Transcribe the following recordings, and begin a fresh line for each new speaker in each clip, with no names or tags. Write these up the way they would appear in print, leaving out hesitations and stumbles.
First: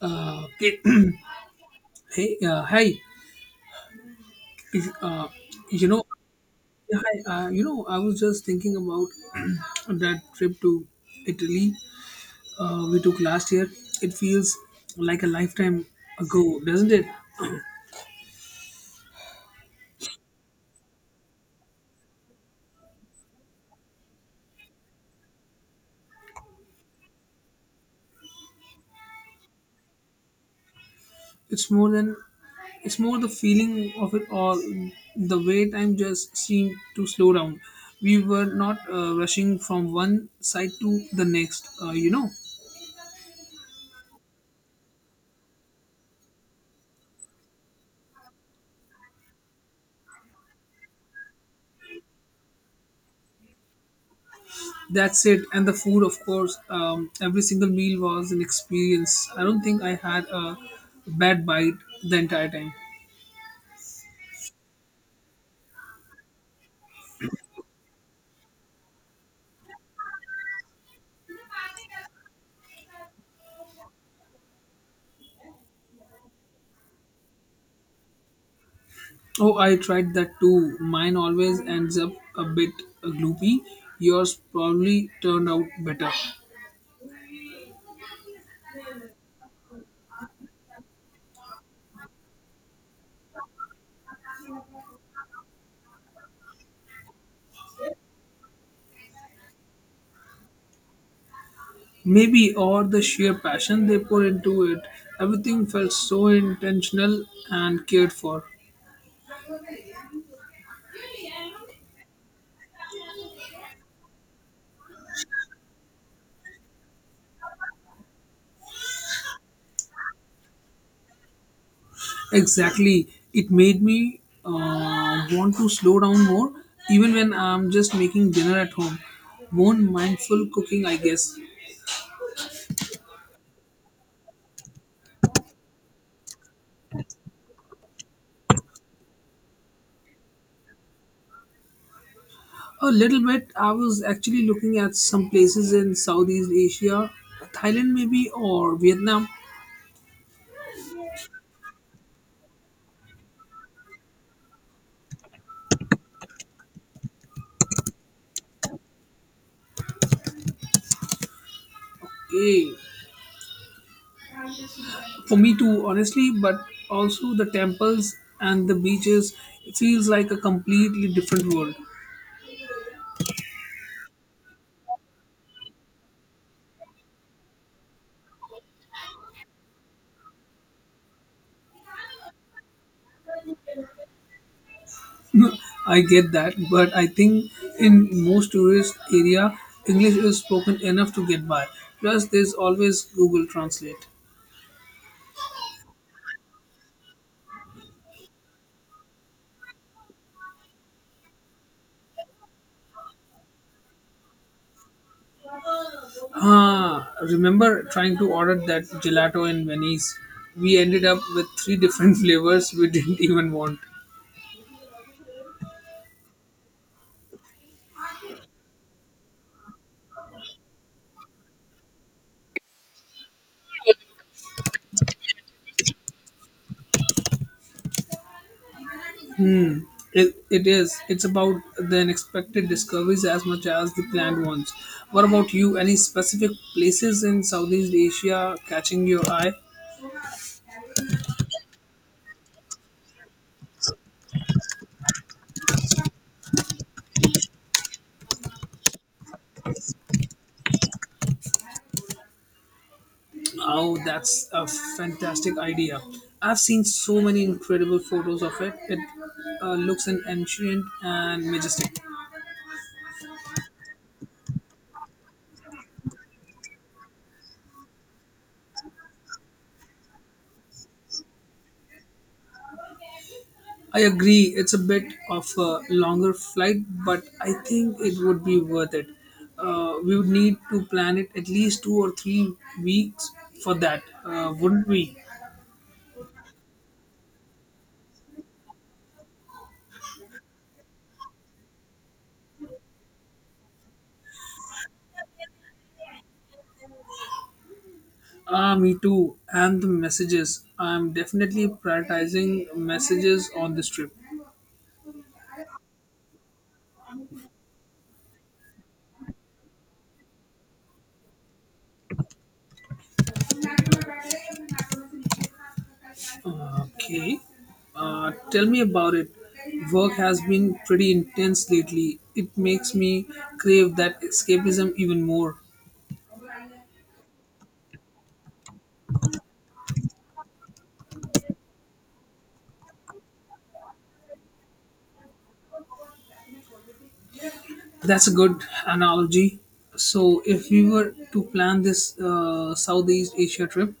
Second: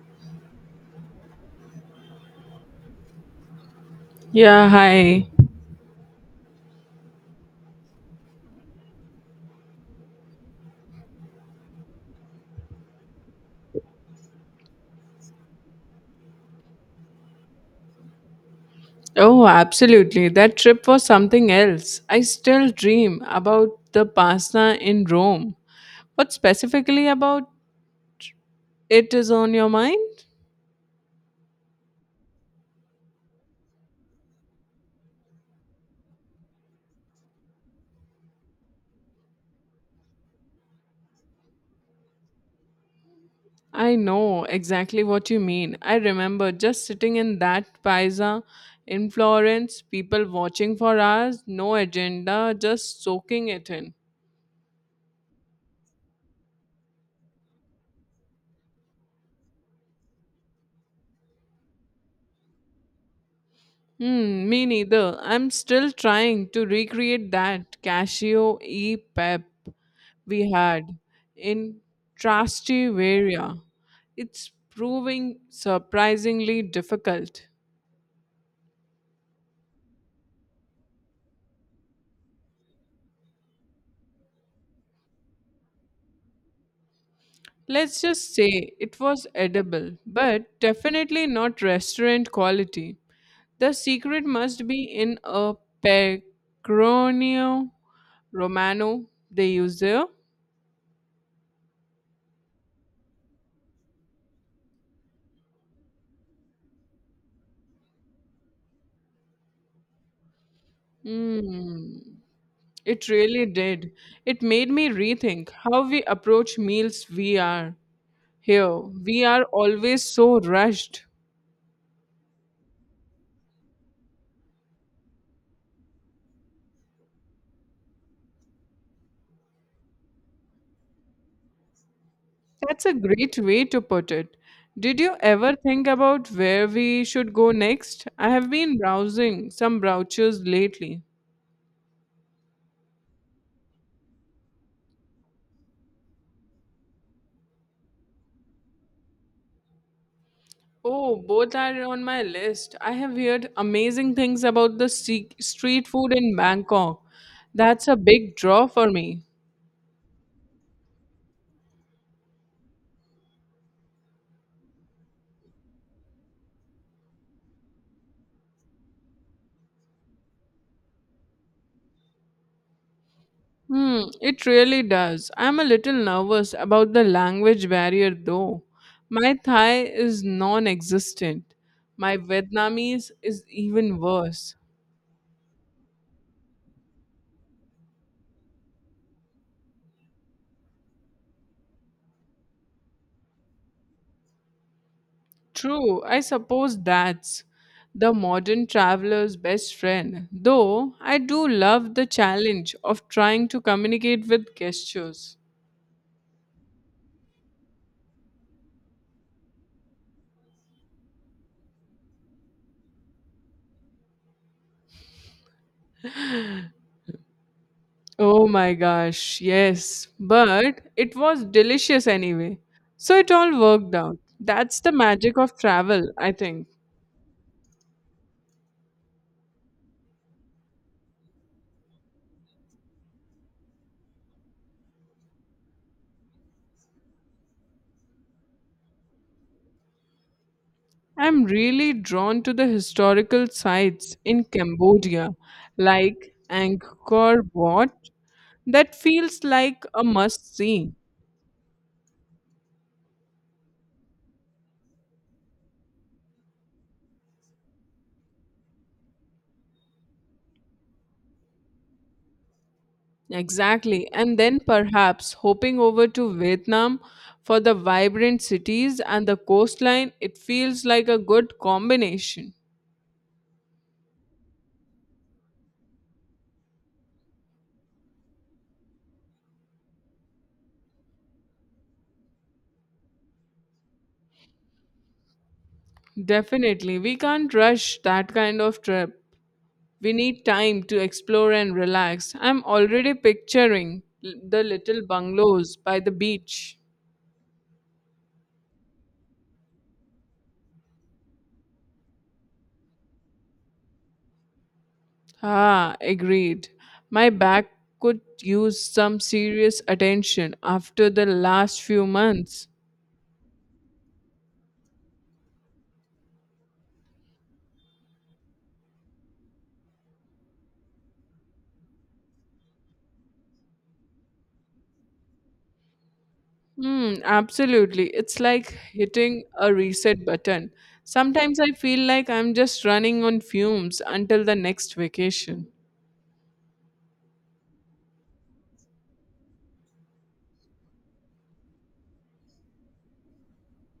Okay. Hey, hi.
Yeah,
Is,
hi.
uh, you know, I was just thinking about that trip to Italy we took last year. It feels like a lifetime ago, doesn't it?
Oh, absolutely. That trip was something else. I still dream about the pasta in Rome. What specifically about it is on your mind?
It's more than. It's more the feeling of it all. The way time just seemed to slow down. We were not rushing from one side to the next.
I know exactly what you mean. I remember just sitting in that paisa in Florence, people watching for hours, no agenda, just soaking it in.
That's it. And the food, of course, every single meal was an experience. I don't think I had a bad bite the entire time.
Me neither. I'm still trying to recreate that Casio E Pep we had in Trastivaria. It's proving surprisingly difficult.
Oh, I tried that too. Mine always ends up a bit gloopy. Yours probably turned out better.
Let's just say it was edible, but definitely not restaurant quality. The secret must be in a pecorino romano they use there.
Maybe, or the sheer passion they put into it. Everything felt so intentional and cared for.
Hmm. It really did. It made me rethink how we approach meals we are here. We are always so rushed.
Exactly. It made me want to slow down more, even when I'm just making dinner at home. More mindful cooking, I guess.
That's a great way to put it. Did you ever think about where we should go next? I have been browsing some brochures lately.
A little bit. I was actually looking at some places in Southeast Asia, Thailand maybe, or Vietnam.
Oh, both are on my list. I have heard amazing things about the street food in Bangkok. That's a big draw for me.
Eh, for me too, honestly, but also the temples and the beaches. It feels like a completely different world.
It really does. I'm a little nervous about the language barrier though. My Thai is non existent. My Vietnamese is even worse.
I get that, but I think in most tourist area, English is spoken enough to get by. Plus, there's always Google Translate.
True, I suppose that's the modern traveler's best friend. Though I do love the challenge of trying to communicate with gestures.
Ah, remember trying to order that gelato in Venice? We ended up with three different flavors we didn't even want.
Oh my gosh, yes. But it was delicious anyway. So it all worked out. That's the magic of travel, I think.
It is. It's about the unexpected discoveries as much as the planned ones. What about you? Any specific places in Southeast Asia catching your eye?
I'm really drawn to the historical sites in Cambodia, like Angkor Wat. That feels like a must see.
Oh, that's a fantastic idea. I've seen so many incredible photos of it. It looks an ancient and majestic.
Exactly. And then perhaps hopping over to Vietnam for the vibrant cities and the coastline, it feels like a good combination.
I agree, it's a bit of a longer flight, but I think it would be worth it. We would need to plan it at least 2 or 3 weeks for that, wouldn't we?
Definitely. We can't rush that kind of trip. We need time to explore and relax. I'm already picturing the little bungalows by the beach.
Ah, me too. And the messages. I'm definitely prioritizing messages on this trip.
Ah, agreed. My back could use some serious attention after the last few months.
Okay. Tell me about it. Work has been pretty intense lately. It makes me crave that escapism even more.
Absolutely. It's like hitting a reset button. Sometimes I feel like I'm just running on fumes until the next vacation.
That's a good analogy. So, if we were to plan this Southeast Asia trip,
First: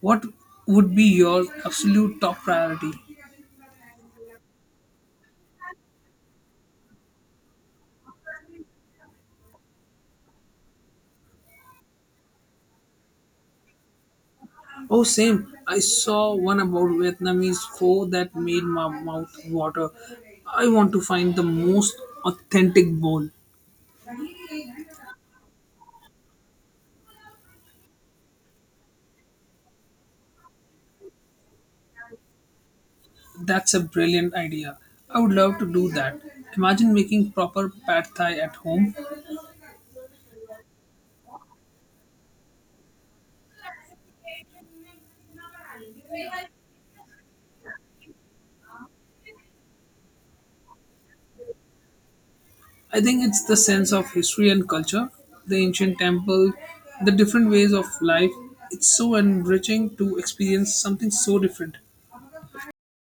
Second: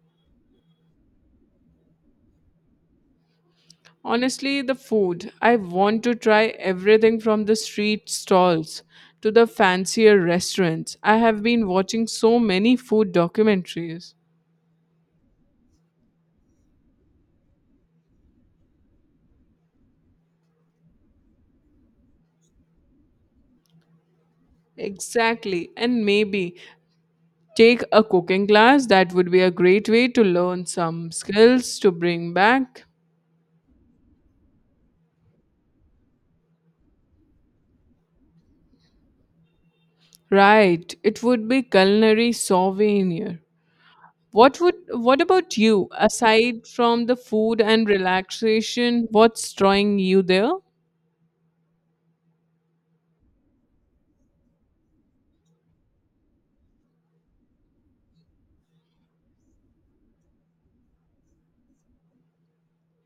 what would be your absolute top priority?
Honestly, the food. I want to try everything from the street stalls to the fancier restaurants. I have been watching so many food documentaries.
Oh, same. I saw one about Vietnamese pho that made my mouth water. I want to find the most authentic bowl.
Exactly. And maybe take a cooking class. That would be a great way to learn some skills to bring back.
That's a brilliant idea. I would love to do that. Imagine making proper pad thai at home.
Right, it would be culinary souvenir. What about you? Aside from the food and relaxation, what's drawing you there?
I think it's the sense of history and culture, the ancient temple, the different ways of life. It's so enriching to experience something so different.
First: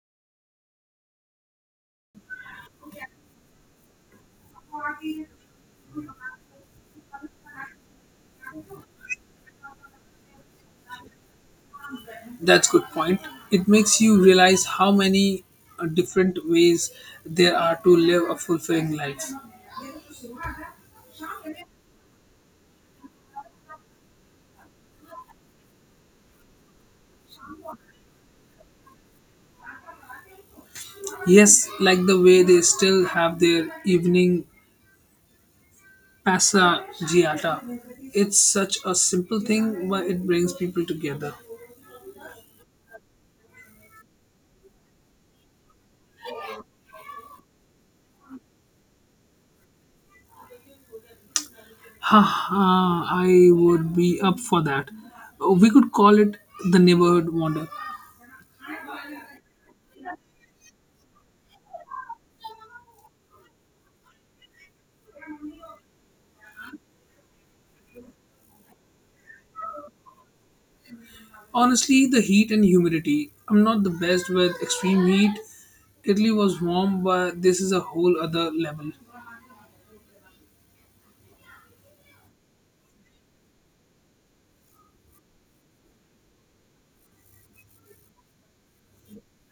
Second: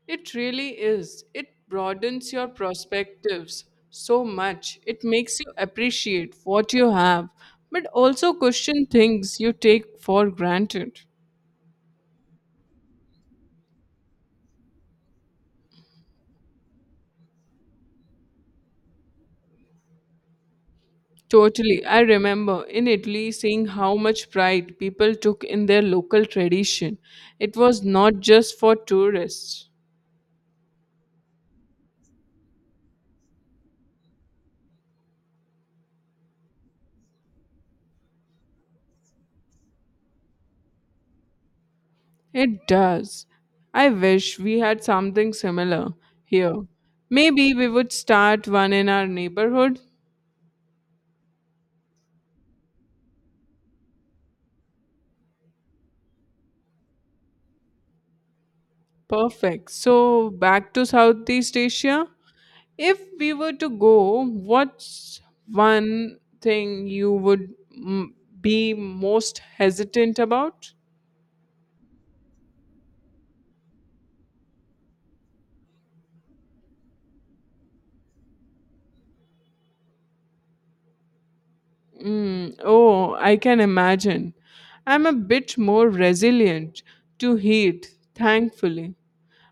It really is. It broadens your perspectives so much. It makes you appreciate what you have, but also question things you take for granted.
That's good point. It makes you realize how many different ways there are to live a fulfilling life.
Totally. I remember in Italy seeing how much pride people took in their local tradition. It was not just for tourists.
Yes, like the way they still have their evening Passaggiata. It's such a simple thing, but it brings people together.
It does. I wish we had something similar here. Maybe we would start one in our neighborhood.
Ha ha! I would be up for that. We could call it the neighborhood wander.
Perfect. So, back to Southeast Asia. If we were to go, what's one thing you would be most hesitant about?
Honestly, the heat and humidity. I'm not the best with extreme heat. Italy was warm, but this is a whole other level.
Mm, oh, I can imagine. I'm a bit more resilient to heat, thankfully.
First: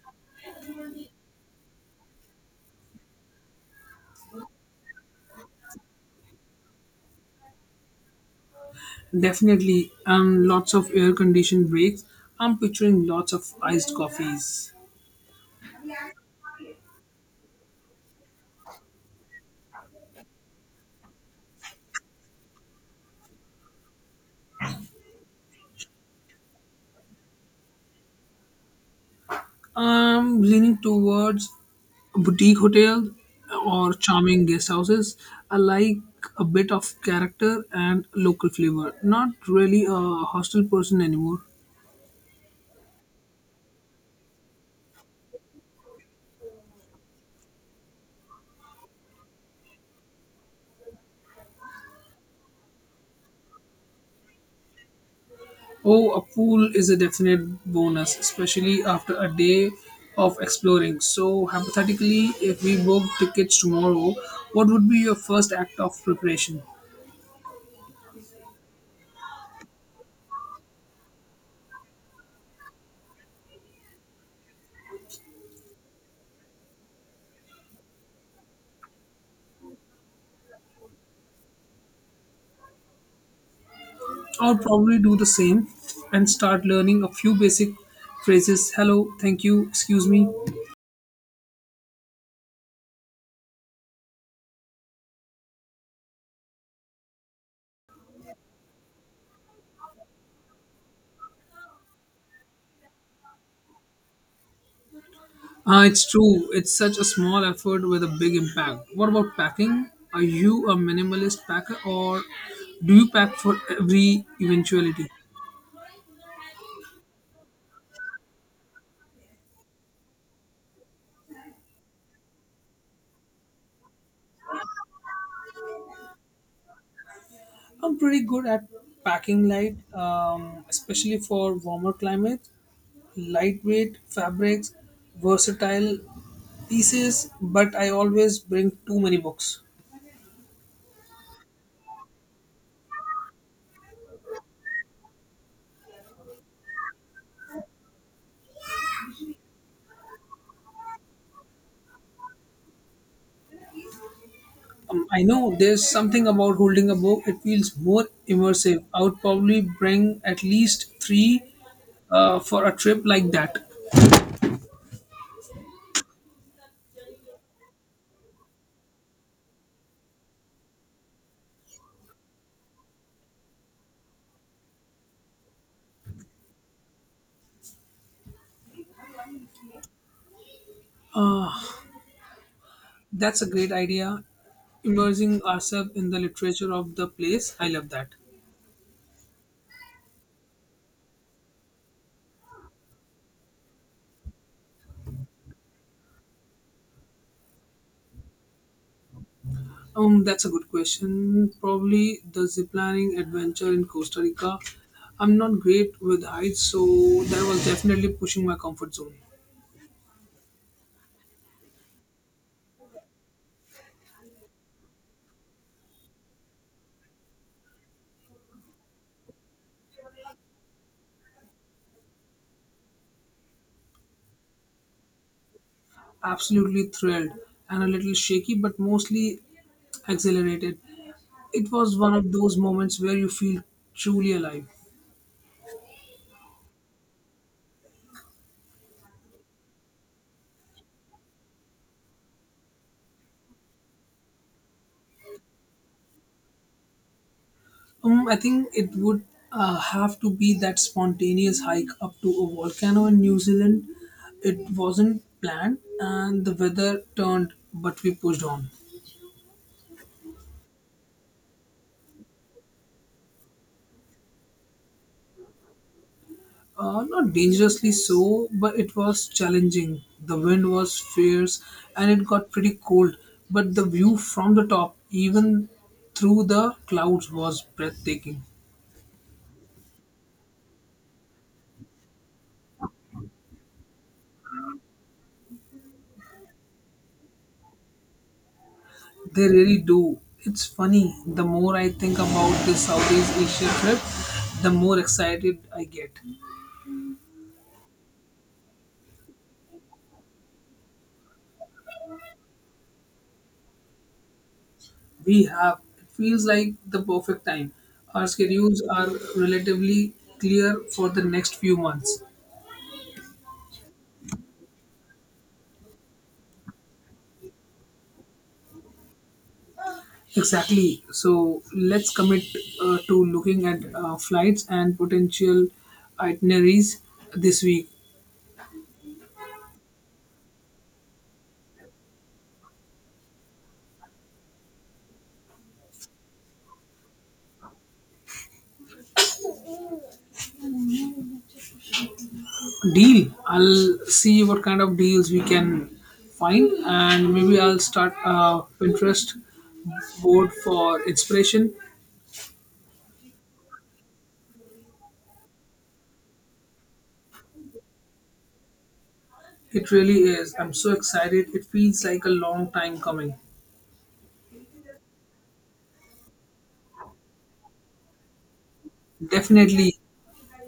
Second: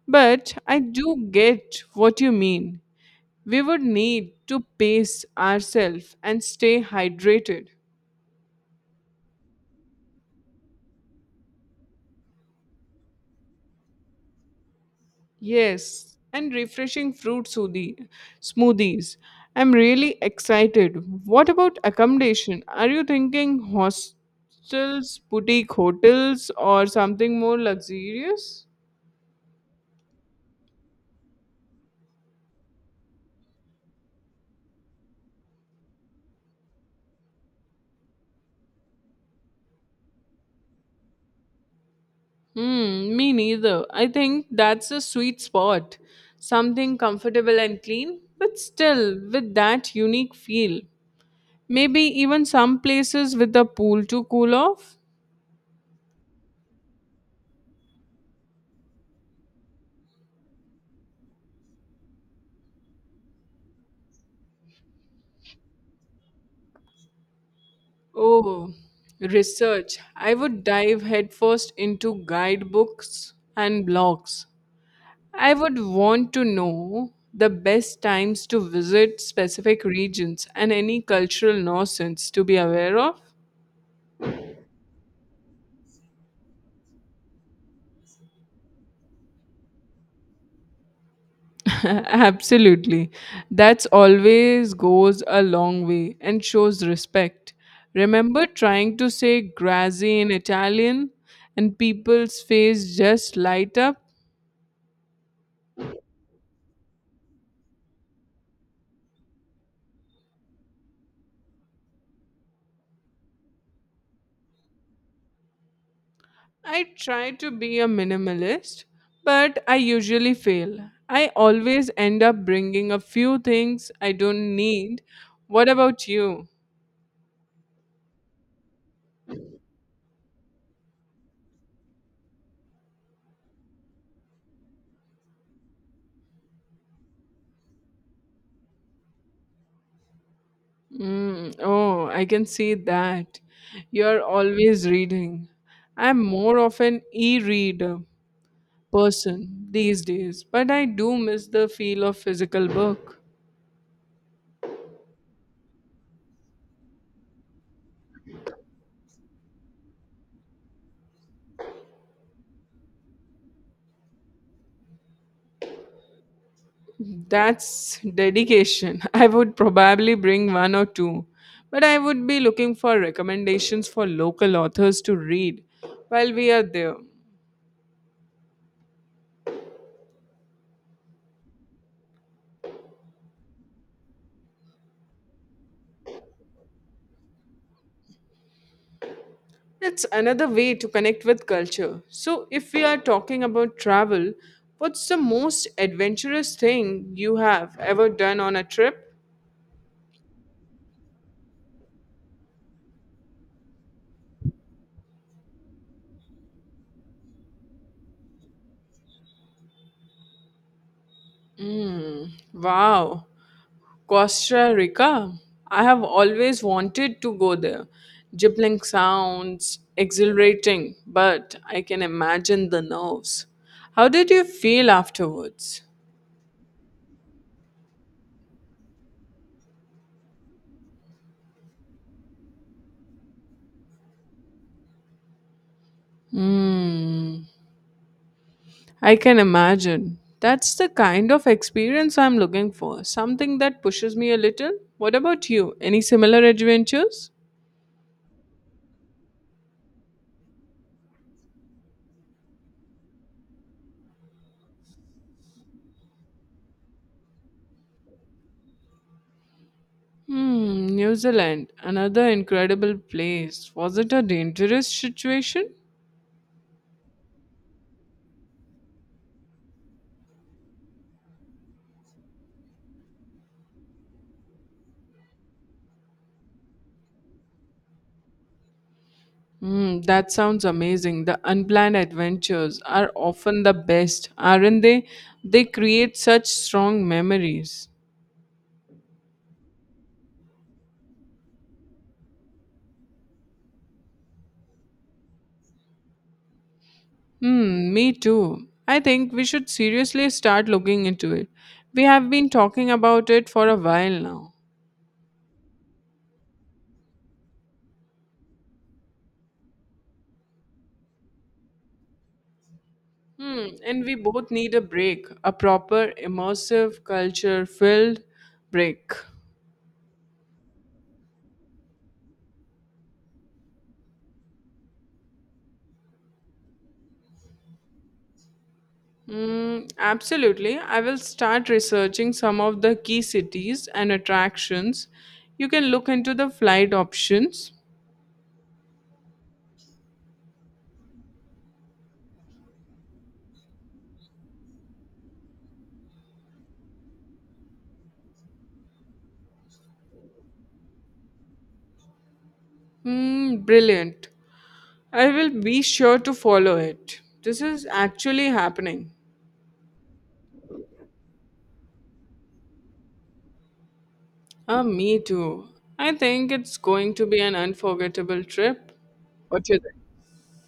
But I do get what you mean. We would need to pace ourselves and stay hydrated.
Definitely, lots of air conditioned breaks. I'm picturing lots of iced coffees.
Yes, and refreshing fruit smoothies. I'm really excited. What about accommodation? Are you thinking hostels, boutique hotels, or something more luxurious?
I'm leaning towards a boutique hotel or charming guest houses. I like a bit of character and local flavor. Not really a hostel person anymore.
Hmm. Me neither. I think that's a sweet spot. Something comfortable and clean, but still with that unique feel. Maybe even some places with a pool to cool off.
Oh, a pool is a definite bonus, especially after a day of exploring. So, hypothetically, if we book tickets tomorrow, what would be your first act of preparation?
Oh, research. I would dive headfirst into guidebooks and blogs. I would want to know the best times to visit specific regions and any cultural nonsense to be aware of.
I'll probably do the same and start learning a few basic phrases hello, thank you, excuse me.
Absolutely. That's always goes a long way and shows respect. Remember trying to say grazie in Italian and people's face just light up?
It's true. It's such a small effort with a big impact. What about packing? Are you a minimalist packer or do you pack for every eventuality?
I try to be a minimalist, but I usually fail. I always end up bringing a few things I don't need. What about you?
I'm pretty good at packing light, especially for warmer climates. Lightweight fabrics, versatile pieces, but I always bring too many books.
Oh, I can see that. You're always reading. I'm more of an e reader person these days, but I do miss the feel of physical work.
I know there's something about holding a book, it feels more immersive. I would probably bring at least three for a trip like that.
That's dedication. I would probably bring one or two, but I would be looking for recommendations for local authors to read while we are there.
That's a great idea. Immersing ourselves in the literature of the place. I love that.
It's another way to connect with culture. So, if we are talking about travel, what's the most adventurous thing you have ever done on a trip?
That's a good question. Probably the ziplining adventure in Costa Rica. I'm not great with heights, so that was definitely pushing my comfort zone.
Wow, Costa Rica. I have always wanted to go there. Jibbling sounds exhilarating, but I can imagine the nerves. How did you feel afterwards?
Absolutely thrilled and a little shaky, but mostly exhilarated. It was one of those moments where you feel truly alive.
Hmm, I can imagine. That's the kind of experience I'm looking for. Something that pushes me a little. What about you? Any similar adventures?
I think it would have to be that spontaneous hike up to a volcano in New Zealand. It wasn't planned, and the weather turned, but we pushed on.
New Zealand, another incredible place. Was it a dangerous situation?
Not dangerously so, but it was challenging. The wind was fierce, and it got pretty cold. But the view from the top, even through the clouds, was breathtaking.
That sounds amazing. The unplanned adventures are often the best, aren't they? They create such strong memories.
They really do. It's funny, the more I think about this Southeast Asia trip, the more excited I get.
Me too. I think we should seriously start looking into it. We have been talking about it for a while now.
We have, it feels like the perfect time. Our schedules are relatively clear for the next few months.
And we both need a break, a proper, immersive, culture filled break.
Exactly. So let's commit to looking at flights and potential itineraries this week.
Absolutely. I will start researching some of the key cities and attractions. You can look into the flight options.
Deal. I'll see what kind of deals we can find, and maybe I'll start a Pinterest board for inspiration.
Brilliant. I will be sure to follow it. This is actually happening.
It really is. I'm so excited. It feels like a long time coming.
Ah, me too. I think it's going to be an unforgettable trip. What you
Definitely,
think?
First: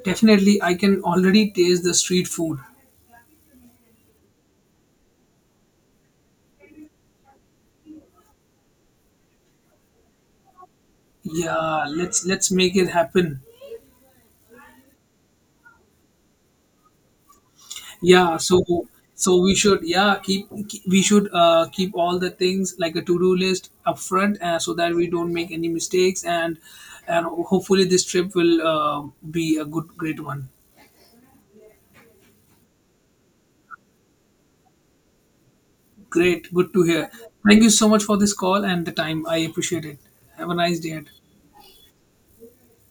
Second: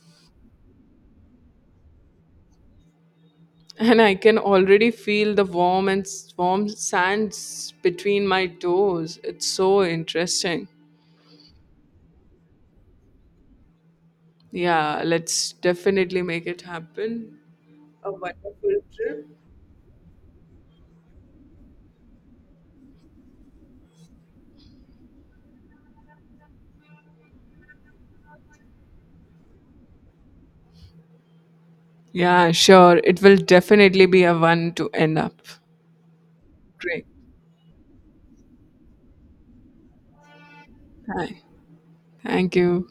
definitely. I can already taste the street food.
And I can already feel the warm sands between my toes. It's so interesting.
Yeah, let's make it happen.
Yeah, let's definitely make it happen. A
Yeah, so
wonderful trip.
so we should yeah keep, keep we should keep all the things like a to-do list upfront so that we don't make any mistakes, and hopefully this trip will be a good great one.
Yeah, sure. It will definitely be a one to end up.
Great, good to
Great.
hear. Thank you so much for this call and the time. I appreciate it. Have a nice day.
Hi. Thank you.